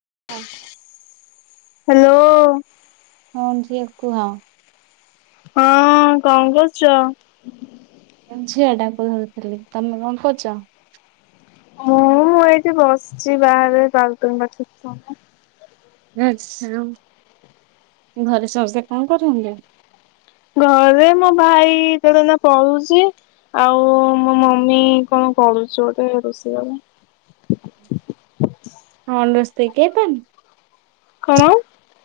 [unintelligible] Hello. ହଁ ଝିଅ କୁହ। ହଁ କଁ କରୁୁଚ। ମୁଁ ଝିଅ ଟାକୁ ଧରୁଥିଲି ତମେ କଁ କରୁଚ। ମୁଁଁ ଏଇଠି ବସିଚି ବାହାରେ ବାଲ୍କୋନି ପାଖେରେ। ଆଚ୍ଛା ଘରେ ସମସ୍ତେ କଁ କରୁଛନ୍ତି। ଘରେ ମୋ ଭାଇ ତାର ଏଇନା ପଢୁଚି। ଆଉ ମୋ ମମି କଁ କରୁଚି ଗୋଟେ ରୋଷେଇ ଘରେ। [inaudible] [unintelligible] କଣ?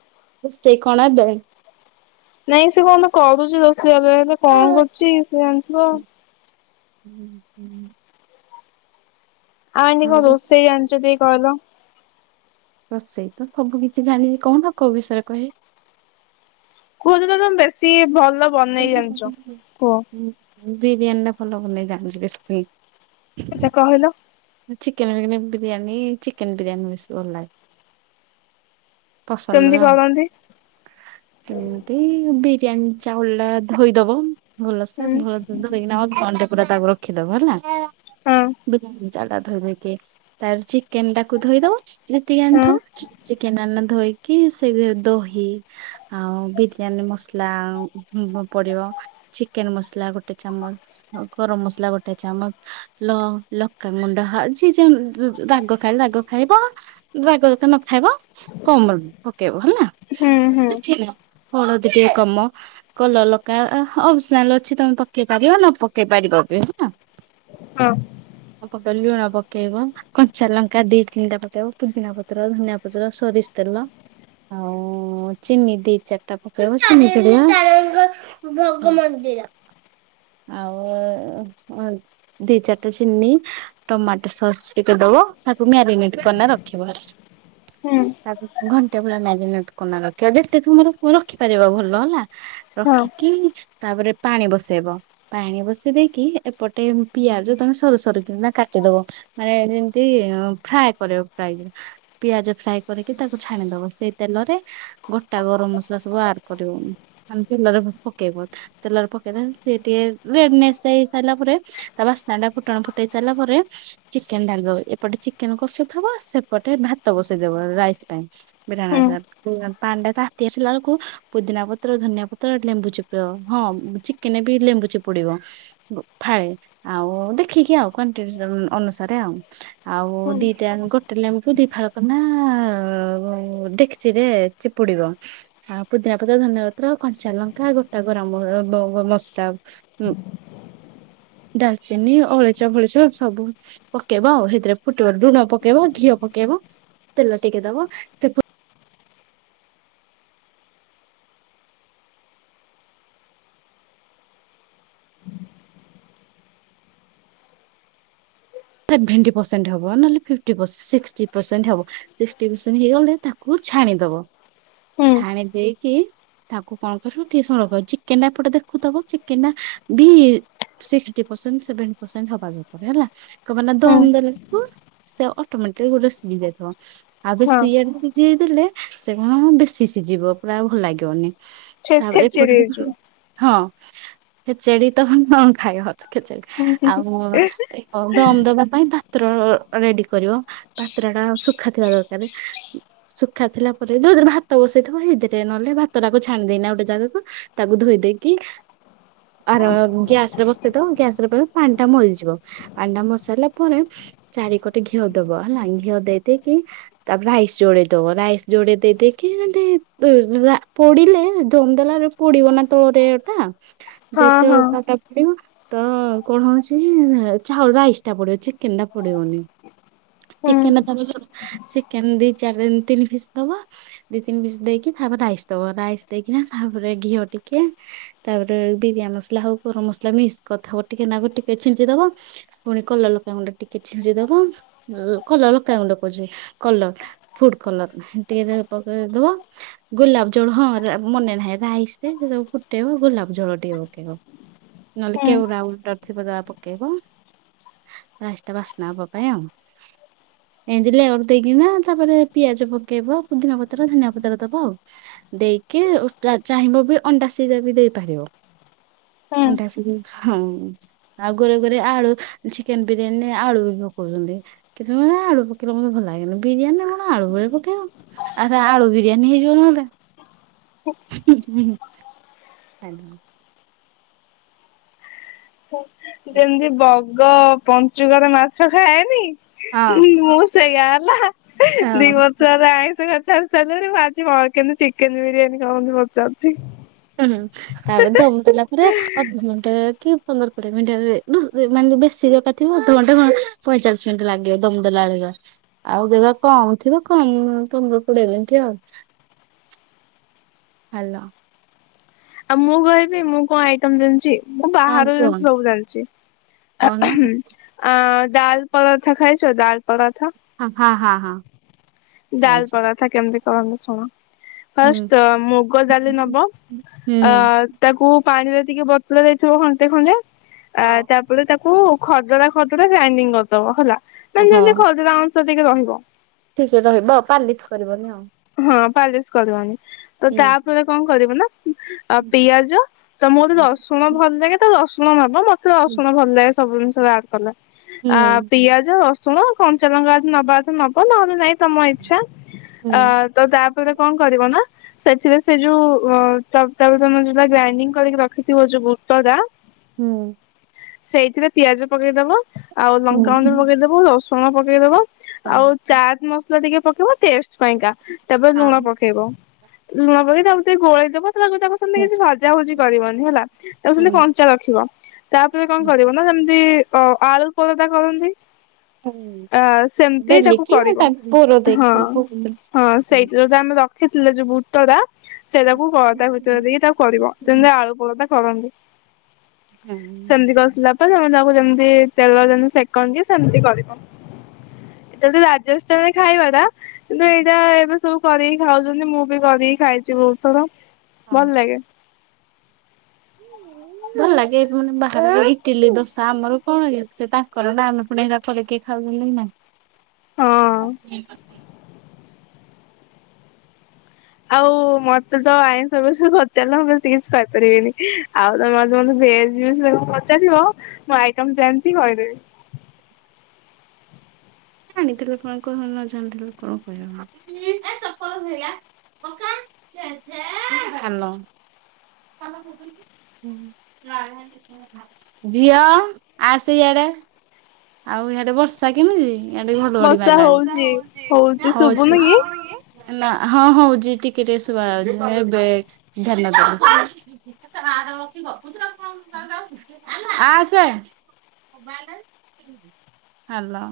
[unintelligible] ନାଇଁ ସେ କଁ ଗୋଟେ କରୁଚି ରୋଷେଇ ଘରେ ହେଲେ କଁ କରୁଚି ସେ ଜାଣିଥିବ। ହୁଁ ହୁଁ। ଆଣ୍ଟି କଁ ରୋଷେଇ ଜାଣିଚ ଟିକେ କହିଲ। ରୋଷେଇ ତ ସବୁ କିଛି ଜାଣିଚି କୋହୁନ କୋଉ ବିଷୟରେ କହିବି। କୁହ ଯୋଉଟା ତମେ ବେଶୀ ଭଲ ବନେଇ ଜାଣିଚ କୁହ। ବିରିୟାନୀ ଟା ଭଲ ବନେଇ ଜାଣିଚି ବେଶୀ। ଆଚ୍ଛା କହିଲ। ଚିକେନେ ରେ କେବେ ବିରିୟାନୀ ଚିକେନ ବିରିୟାନୀ ବେଶୀ ଭଲ ଲାଗେ। କେମିତି ପସନ୍ଦର ଆଉ କରନ୍ତି? କେମିତି ବିରିୟାନୀ। ଚାଉଳ ଟା ଧୋଇଦବ ଭଲସେ ହୁଁ ଭଲସେ ଧୋଇକିନା ଅଧଘଣ୍ଟେ ପୁରା ତାକୁ ରଖିଦବ ହେଲା। ହଁ ବିରିୟାନି ଚଉଳଟା ଧୋଇ ଧାଇକି ତାପରେ ଚିକେନଟା କୁ ଧୋଇ ଦବ। ଯେତିକି ହଁ ଆଣିଥିବ ଚିକେନ ଟା ଆନନା ଧୋଇକି ସେଇଥିରେ ଦହି ଆଉ ବିରିୟାନୀ ମସଲା ଆଉ ଲୁଣ ପଡିବ ଚିକେନ ମସଲା ଗୋଟେ ଚାମଚ ଆଉ ଗରମ ମସଲା ଗୋଟେ ଚାମଚ। ଲ ଲଙ୍କାଗୁଣ୍ଡ ହଲ୍ ଯି ଜିନ୍ ଯେ ରାଗ ଖାଏ ରାଗ ଖାଇବ ରାଗ ଯଦି ନ ଖାଇ ଖାଇବ କମ ର ପକେଇବ ହେଲା ହୁଁ ହୁଁ [unintelligible] ହଳଦୀ ଟିକେ କମ କଲର ଲଙ୍କା ଆ ହଁ ଅପ୍ସନାଲ୍ ଅଛି ତମେ ପକେଇ ପାରିବ ନ ପକେଇ ପାରିବ ବି ହେଲା। ହଁ। ଆ ପକେଇ ଲୁଣ ପକେଇବ କଞ୍ଚା ଲଙ୍କା ଦି ତିନିଟା ପକେଇବ ପୁଦିନା ପତ୍ର ଧନିଆ ପତ୍ର ସୋରି ସ ତେଲ ଆଉ ଚିନି ଦି ଚାରିଟା ପକେଇବ। [unintelligible] ଙ୍କ ଭୋଗ ମନ୍ଦିର। ଆଉ ଉଁ ଦି ଚାରିଟା ଚିନି ଟମାଟୋ ସସ୍ ଟିକେ ପ ଵ ତାକୁ ମ୍ୟାରିନେଟ କରିନା ରଖିବ ହେ ହୁଁ। ଘଣ୍ଟେ ପୁରା ମ୍ୟାରିନେଟ୍ କରନା ରଖିବ ଯେତେ ସମୟ ରଖିବ ରଖିପାରିବା ଭଲ ହେଲା। ହଁ ରଖିକି ତାପରେ ପାଣି ବସେଇବ ପାଣି ବସେଇ ଦେଇେଇକି ଏପଟେ ପିଆଜ ତମେ ସରୁ ସରୁ କିନା କାଟିଦବ। ମାନେ ଯେମତି ଫ୍ରାଏ କରିବ ପ୍ରାଇଜ ଗୁରା ପିଆଜ ଫ୍ରାଏ କରିକି ତାକୁ ଛାଣିଦବ ସେଇା ତେଲରେ ଗୋଟା ଗରମ ମସଲା ସବୁ ଆଡ କରିବ। ମାନେ ତେଲରେ ପକେଇବ ତେଲରେ ପକେଇ ସାଇ ସିଏ ଟିକେ ରେଡ୍ ନେସ ହେଇ ସାଇଲା ପରେ ତା ବାସ୍ ସ୍ନା ଟା ଫୁଟଣ ଫୁଟେଇ ସାରଲା ପରେ ଚିକେନ ଟା ଢ଼ାଳିଦବ ଏପଟେ ଚିକେନ କଷୁଥିବ ସେପଟେ ଭାତ ବସିନା ସେଇ ଦବ ରାଇସ ପାଇଁ ହୁଁ। [unintelligible] ପାଣି ଟା ତାତି ଆସିଲା ବେଳକୁ ପୁଦିନା ପତ୍ର ତ୍ର ଧନିଆ ପତ୍ର ଲେମ୍ବୁ ଚିପୁଡ଼ି ଦବ ହଁ ଚିକେନ ବି ଲେମ୍ବୁ ଚିପୁଡିବ ଫାଳେ। ଆଉ ଦେଖିକି ଆଉ କଣ୍ ଅନୁସାରେ ଆଉ ଆଉ ହୁଁ ଦିଟା ଗୋଟେ ଲ ଦି ଫାଳକ ନା ଦେଖିଚି ରେ ଚିପୁଡିବ ଆଉ ପୁଦିନା ପତ୍ର ଧନ୍ୟ କଞ୍ଚାଲଙ୍କା ଗୋଟା ଗରାମ ମସଲା ଡାଲଚିନି ଅଳେଇଛ ଫଲେଇଛ ସବୁ ପକେଇବ ଆଉ ସେଥିରେ ଫୁଟଣ ଲୁଣ ପକେଇବ ଘିଅ ପକେଇବ ତେଲ ଟିକେ ଦବ ସେ ସେଭେଣ୍ଟ ପେସେଣ୍ଟ ହବ୍ ନହେଲେ ଫିଫ୍ଟୀ ସିକ୍ଟୀ ପର୍ସେଣ୍ଟ ହେବ। ଶିଷ୍ଟୀ ପର୍ସେଣ୍ଟ ହେଇଗଲେ ଛାଣିଦବ ହୁଁ ଛାଣି ଦେଇକି ତାକୁ କଣ କରିବୁ କିଛି ସମୟ ପାଇଁ ଚିକେନ ଟା ଏପଟେ ଦେଖୁଥିବ ଚିକେନ ଟା ବି ସିକ୍ସଟି ପରସେଣ୍ଟ ସେଭେଣ୍ ପରସେଣ୍ଟ ହବା ଦରକାର ହେଲା। ମାନେ ହୁଁ ଦମ ଦେଲେ ହ ସେ ଅଟୋମେଟିକ୍ ସିଜି ଯାଇଥିବ। ଆଉ ହଁ ବେଶୀ ଇଆଡେ ସିଝେଇ ଦେଲେ ସେ କଣ ବେଶୀ ସିଝିବ ପ୍ରାୟ ଭଲ ଲାଗିବନି। ସେ ତାପରେ ଏପଟ ଖେଚେଡି ହେଇଯିବ। ହଁ। ଖେଚେଡି ତ ନ ଖାଇବ ଖେଚେଡି ଆଉ ଦମ ଦବା ପାଇଁ ପାତ୍ର ରେଡି କରିବ ପାତ୍ର ଟା ଶୁଖା ଥିବା ଦରକାର। ଶୁଖା ଥିଲା ପରେ ଯୋଉଥିରେ ଭାତ ବସେଇଥିବ ସେଇଥିରେ ନହଲେ ଭାତ ଟାକୁ ଝାନିଦେଇ ଗୋଟେ ତାକୁ ଧୋଇଦ ଦେଇକି ଆର ଗ୍ୟାସ ରେ ବସାଇ ଗ୍ୟାସରେ ପାଣି ଟା ମରିଯିବ। ପାଣି ଟା ମରିସାରିଲା ପରେ ଚାରି ପଟେ ଘିଅ ଦବ ହେଲା ଘିଅ ଦେଇ ଦେଇେଇକି ତାପରେ ରାଇସ ଯୋଡ଼ାଏ ଦବ ରାଇସ ଯୋଡ଼ାଏ ଦେଇ ଦେଇକି [unintelligible] ପୋଡ଼ିଲେ ଦୋନ୍ଦୋଲା ରୁପୋଡ଼ିବନା ତ ହଁ ହଁ। [unintelligible] ଚାଉଳ ରାଇସ୍ ଟା ପଡିବ ଚିକେନ ଟା ପଡିବନି। ହୁଁ ଚିକେନ ଚିକେନ ଦି ଚାରି ତିନି ପିସ୍ ଦବା ଦି ତିନି ପିସ୍ ଦେଇକି ତାପରେ ରାଇସ୍ ଦବ ରାଇସ୍ ଦେଇକିନା ତାପରେ ଘିଅ ଟିକେ ତାପରେ ବିରିଆ ମସଲା ହଉ ଗରମ ମସଲା ମିସ୍ କଥା ଟିକେ ନାଗୁ ଟିକେ ଛିଞ୍ଚି ଦବ। ପୁଣି କଲର୍ ଲଗା ଗୁଣ୍ଡ ଟିକେ ଛିଞ୍ଚି ଦବ କଲର ଲଙ୍କ ଗୁଣ୍ଡ କହୁଛି କଲର୍ ଫୁଡ କଲର୍ ଟିକେ ନାଗୁରୁ ପକେଇ ଦବ ଗୋଲାପ ଜଳ ହଁ ମନେ ନାହିଁ ରାଇସ୍ ରେ ସବୁ ଫୁଟେଇବ ଗୋଲାପ ଜଳ ଟେଏ ପକେଇବ ନହେଲେ ହୁଁ କେଉ ରାଉ ତା ପକେଇବ ରାସ୍ତା ବାସ୍ନା ହବ ପାଇଁ ଆଉ। ଅଜିଲି ଦେଇକିନା ତାପରେ ପିଆଜ ପକେଇବ ପୁଦିନା ପତ୍ର ଧନିଆ ପତ୍ର ଦବା ଆଉ। ଦେଇକି ଚାହିଁବ ବି ଅଣ୍ଡା ସିଜା ବି ଦେଇପାରିବ। ହୁଁ। ଅଣ୍ଡା ସିଜା ହଁ ଆଉ ଘରେ ଘରେ ଆଳୁ ଚିକେନ ବିରିୟାନୀ ଆଳୁ ବି ପକଉଛନ୍ତି କିନ୍ତୁେ ଆଳୁ ପକେଇବାକୁ ମତେ ଭଲ ଲାଗେନି ବିରିୟାନୀ କଣ ଆଳୁ ଗୁରା ପକେଇବ ଆ ଆଳୁ ବିରିୟାନୀ ହେଇଯିବ ନହେଲେ। ହାଲୋ। ଯେମିତି ବଗ ପଞ୍ଚୁକରେ ମାଛ ଖାଏନି ହଁ ମୁଁ ସେଇଆ ହେଲା ହଁ। ଦି ବର୍ଷଲା ଆଇଁଷ ଛାଡ଼ିସରିଲିନି ଆଜି କିନ୍ତୁ ଚିକେନ୍ ବିରିୟାନୀ କଥା ପଚାରୁଛି। ହୁଁ ତା ପରେ ତ ମୁ ପୁରା ଅଧଘଣ୍ଟା କି ପନ୍ଦର କୋଡିଏ ମିନିଟରେ ମାନେ ବେଶୀ କଞ୍ଚା ଥିବ ଅଧଘଣ୍ଟା ପଇଁଚାଳିଶ ମିନିଟ୍ ଲାଗିବ ଦମଦଲା ଆଳିକା ଆଉ ଯଦି କମ ଥିବ କମ ପନ୍ଦର କୋଡିଏ ମିନିଟି ଆଉ। [inaudible] [inaudible] ହାଲୋ। ଆଉ ମୁଁ କହିବି ମୁଁ କଣ ଆଇଟମ୍ ଜଣିଛି। ମୁଁ ହଁ ବାହାର କୁହ ଜିନିଷ ସବୁ ଜାଣିଛି କହୁନ ଆ ଢାଲ୍ ପରଟା ଖାଇଛ ଢାଲ୍ ପରଟା? ହଁ ହଁ ହଁ। ଢାଲ୍ ଖାଇଛି ପରଟା କେମିତି କରନ୍ତି ଶୁଣ। ହୁଁ ଫାଷ୍ଟ ମୁଗ ଡ଼ାଲି ନବ ହୁଁ ଆ ତାକୁ ପାଣିରେ ଟିକେ ବତୁରେଇ ଦେଇଥିବ ଖଟେ ଖଣ୍ଡେ ଆ ହଁ ତାପରେ ତାକୁ ଖଦଡା ଖଦଡା ଗ୍ରାଇଣ୍ଡିଙ୍ଗ କରିଦବ ହେଲା ନାଇ ଯେମତି ଖଦଡା ଅଂଶ ଟିକେ ରହିବ। ଠିକେ ରହିବ ଆଉ ପାଲିଶ୍ କରିବନି ଆଉ। ପାଲିଶ୍ କରିବନି ତ ହୁଁ ତାପରେ କଣ କରିବ ନା। ଆ ପିଆଜ ତ ମୋତେ ହୁଁ ରସୁଣ ଭଲ ଲାଗେ ତ ରସୁଣ ନବ ମତେ ହୁଁ ରସୁଣ ଭଲ ଲାଗେ। ସବୁ ଜିନିଷରେ ଆଡ଼ କଲେ ହୁଁ ଆ ପିଆଜ ର ଶୁଣ କଞ୍ଚାଲଙ୍କା ନବା କଥା ନବ ନହେଲେ ନାଇଁ। ତମ ଇଚ୍ଛା ହୁଁ ଅ ତ ତାପରେ କଣ କରିବ ନା। ସେଥିରେ ସେ ଯୋଉ ଉଁ ତା-ତାକୁ ତମ ଯୋଉଟ ଗ୍ରାଇଣ୍ଡିଙ୍ଗ କରିକି ରଖିଥିବ ଯୋଉ ବୁଟଟା ହୁଁ। ସେଇଥିରେ ପିଆଜ ପକେଇଦବା ଆଉ ଲଙ୍କାଗୁଣ୍ଡ ପକେଇଦବ ରସୁଣ ପକେଇଦବ। ଆଉ ଚାଟ ମସଲା ଟିକେ ପକେଇବ ଟେଷ୍ଟ ପାଇଁକା ତାପରେ ଲୁଣ ପକେଇବ। ଲୁଣ ପାକେଇକି ତାକୁ ଟିକେ ଗୋଳେଇ ଦବ। ତା ତାକୁ ସେମିତି କିଛି ଭଜାଭୁଜି କରିବନି ହେଲା ତାକୁ ହୁଁ ସେମିତି କଞ୍ଚା ରଖିବ। ତାପରେ କଣ ହୁଁ କରିବ ନା ଯେମିତି ଅ ଆଳୁ ପରଦା କରନ୍ତି। ହୁଁ ଆ ସେମତି ତାକୁ ବେଲିକି କରିବ। ତାକୁ ବୋର ହଁ ଦେଇକି ହଁ ସେଇଥିରେ ତ ଆମେ ରଖିଥିଲେ ଯୋଉ ବୁଟଟା ସେଇଟାକୁ ଅ ତା ଭିତରେ ଦେଇକି ତାକୁ କରିବ ଯେମିତି ଆଳୁ ପରଟା କରନ୍ତି। ଭଲ ସେମିତି କସିଲା ତମେ ତାକୁ ଯେମିତି ତେଲ ଯେମିତି ସେକନ୍ତି ସେମତି କରିବ ଏତା ରାଜସ୍ [unintelligible] ଖାଇବାଟା କିନ୍ତୁ ଏଇଟା ଏବେ ସବୁ କରି ଖାଉଛନ୍ତି ମୁଁ ବି କରିକି ଖାଇଛି ବହୁତଥର ଭଲ ଲାଗେ। ଭଲ ଲାଗେ ମାନେ ବା ଇଟିଲି ଦୋସା ଆମର କଣ ହେ ତାଙ୍କର ନା ପୁଣ କରିକି ଖାଉ [unintelligible] ହଁ ନାହିଁ। ଆଉ ମତେ ତ ଆଇନ ସବୁ ପଚାରିଲେ ମୁଁ ବେଶୀ କିଛି କହିପାରିବିନି ଆଉ ତ ମତେ ଭେଜ ବିଷୟରେ [unintelligible] ପଚାରିବ ମୁଁ ଆଇଟମ ଜାଣିଛି କହିଦେବି। ଜାଣିଥିଲେ କଣ କହିବ ନ ଜାଣିଥିଲେ କଣ କିହିବ। ଧାନ। ଝିଅ ଆସେ ଇଆଡେ। ଆଉ ହିଆଡେ ବର୍ଷା କେମିତି? ଇଆଡ଼େ ଘଡଘଡି ବର୍ଷା ହଉଛି ମାରିଲାଣି ହଉଛି। ଶୁଭୁନି କି ନା ହଁ ହଉଛି ଟିକେ ଟିକେ ଶୁବାଯାଉଛି ଏବେ ଧ୍ୟାନଦେଲି। ଆସେ ହାଲୋ।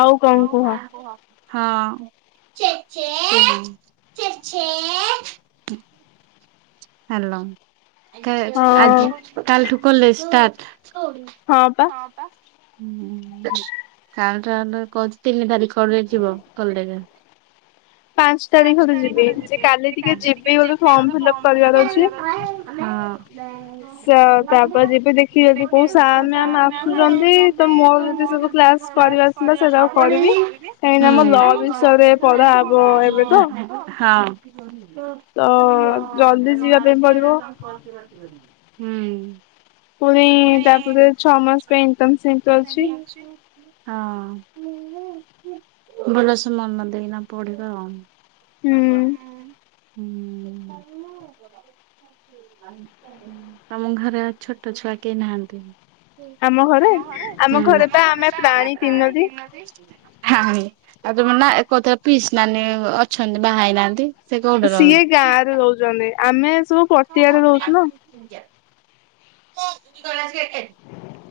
ଆଉ କଣ କୁହ ହଁ। [unintelligible] ହ୍ୟାଲୋ କା ହଁ ଆଜି କାଲଠୁ କରଲେ ଷ୍ଟାର୍ଟ। ହଁ ପା। ହୁଁ କାଲିଠୁ ହଁ କହୁଚି ତିନି ତାରିଖ ରେ ଯିବ କଲେଜ। ପାଞ୍ଚ ତାରିଖରେ ଯିବି କାଲି ଟିକେ ଯିବି ଗୋଟେ ଫର୍ମ ଫିଲଅପ କ ହଁ। ଅ ତାପରେ ଯିବି ଦେଖିବି ଯଦି କୋଉ ସାର୍ ମ୍ୟାମ ଆସୁଛନ୍ତି ତ ମୋର ଯଦି ସବୁ କ୍ଲାସ କରିବା ଆସିଲା ସେଇଟାକୁ କରିବି ହୁଁ। କାହିଁକିନା ଆମ ଲ ହଁ ବିଷୟରେ ପଢା ହବ ଏବେତ। ଜଲ୍ଦି ହଁ। ଯିବା ପାଇଁ ପଡିବ ହୁଁ। ପୁଣି ତାପରେ ଛଅ ମାସ ପାଇଁ ଇଣ୍ଟନସିପ ଅଛି। ହଁ ଭଲ ସମୟ ଦେଇନା ପଢିବା ଆଉ। ହୁଁ ହୁଁ। ତମ ଘରେ ଛୋଟ ଛୁଆ କେହି ନାହାନ୍ତି? ଆମ ଘରେ ଆମ ଘରେ ତ ଆମେ ପ୍ରାୟ ତିନୋଟି ଆଉ ତମରନା ଏକଥ ପିସ୍ ନାନି ଅଛନ୍ତି ବାହା ହେଇନାହାନ୍ତି ସେ କୋଉଠି ସିଏ ରହନ୍ତି? ଗାଁ ରେ ରହୁଛନ୍ତି। ଆମେ ସବୁ ପଟିଆରେ ରହୁଛୁ ନା।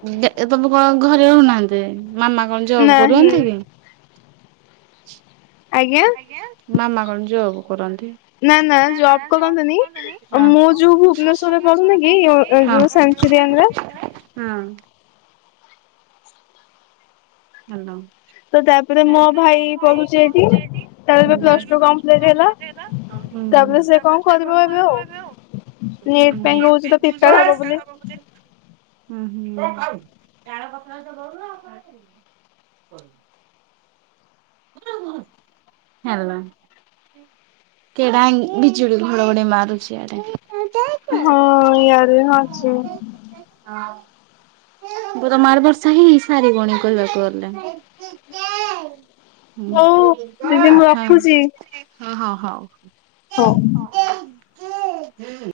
ଉ ଦେ ତମେ କଣ ଘରେ ରହୁନାହାନ୍ତି? ମାମା କଣ ଜବ ନାହିଁ କରୁଅନ୍ତି କି? ଆଜ୍ଞା? ମାମା କଣ ଜବ କରନ୍ତି? ନା ନା ଜବ କରନ୍ତନି। ହଁ। ମୁଁ ହଁ ଯୋଉ ଭୁବନେଶ୍ଵରରେ ପଢୁନି ଏ ଓ କି ହଁ ଯୋଉ ଙ୍ଗରେ ହଁ। ହଲୋ। ତ ତାପରେ ମୋ ଭାଇ ପଢୁଛି ଏଇଠି ତାର ଏବେ ପ୍ଲସ ଟୁ କମ୍ପଲିଟ ହେଲା। ତାପରେ ସେ କଣ କରିବ ଏବେ ଆଉ ହୁଁ। ନିଟ୍ ପାଇଁ କହୁଛି ତ ପ୍ରିପେୟାର ହବ ବୋଲି ହୁଁ। ହଁ ହୁଁ। ହ୍ୟାଲୋ। କେଡା ବିଜୁଡି ଘଡଘଡି ମାରୁଛି ଆଡେ? ହଁ ୟାଡେ ବି ମାରୁଛି। ମୁ କହିଲି ତମ ଆଡେ ବର୍ଷା ହେଇସରିବନି କହିଁବାକୁ ଗଲେ। ହଉ ଦିଦି ମୁଁ ହ ରଖୁଛି ହ ହଉ ହଉ ହଉ। ହଉ।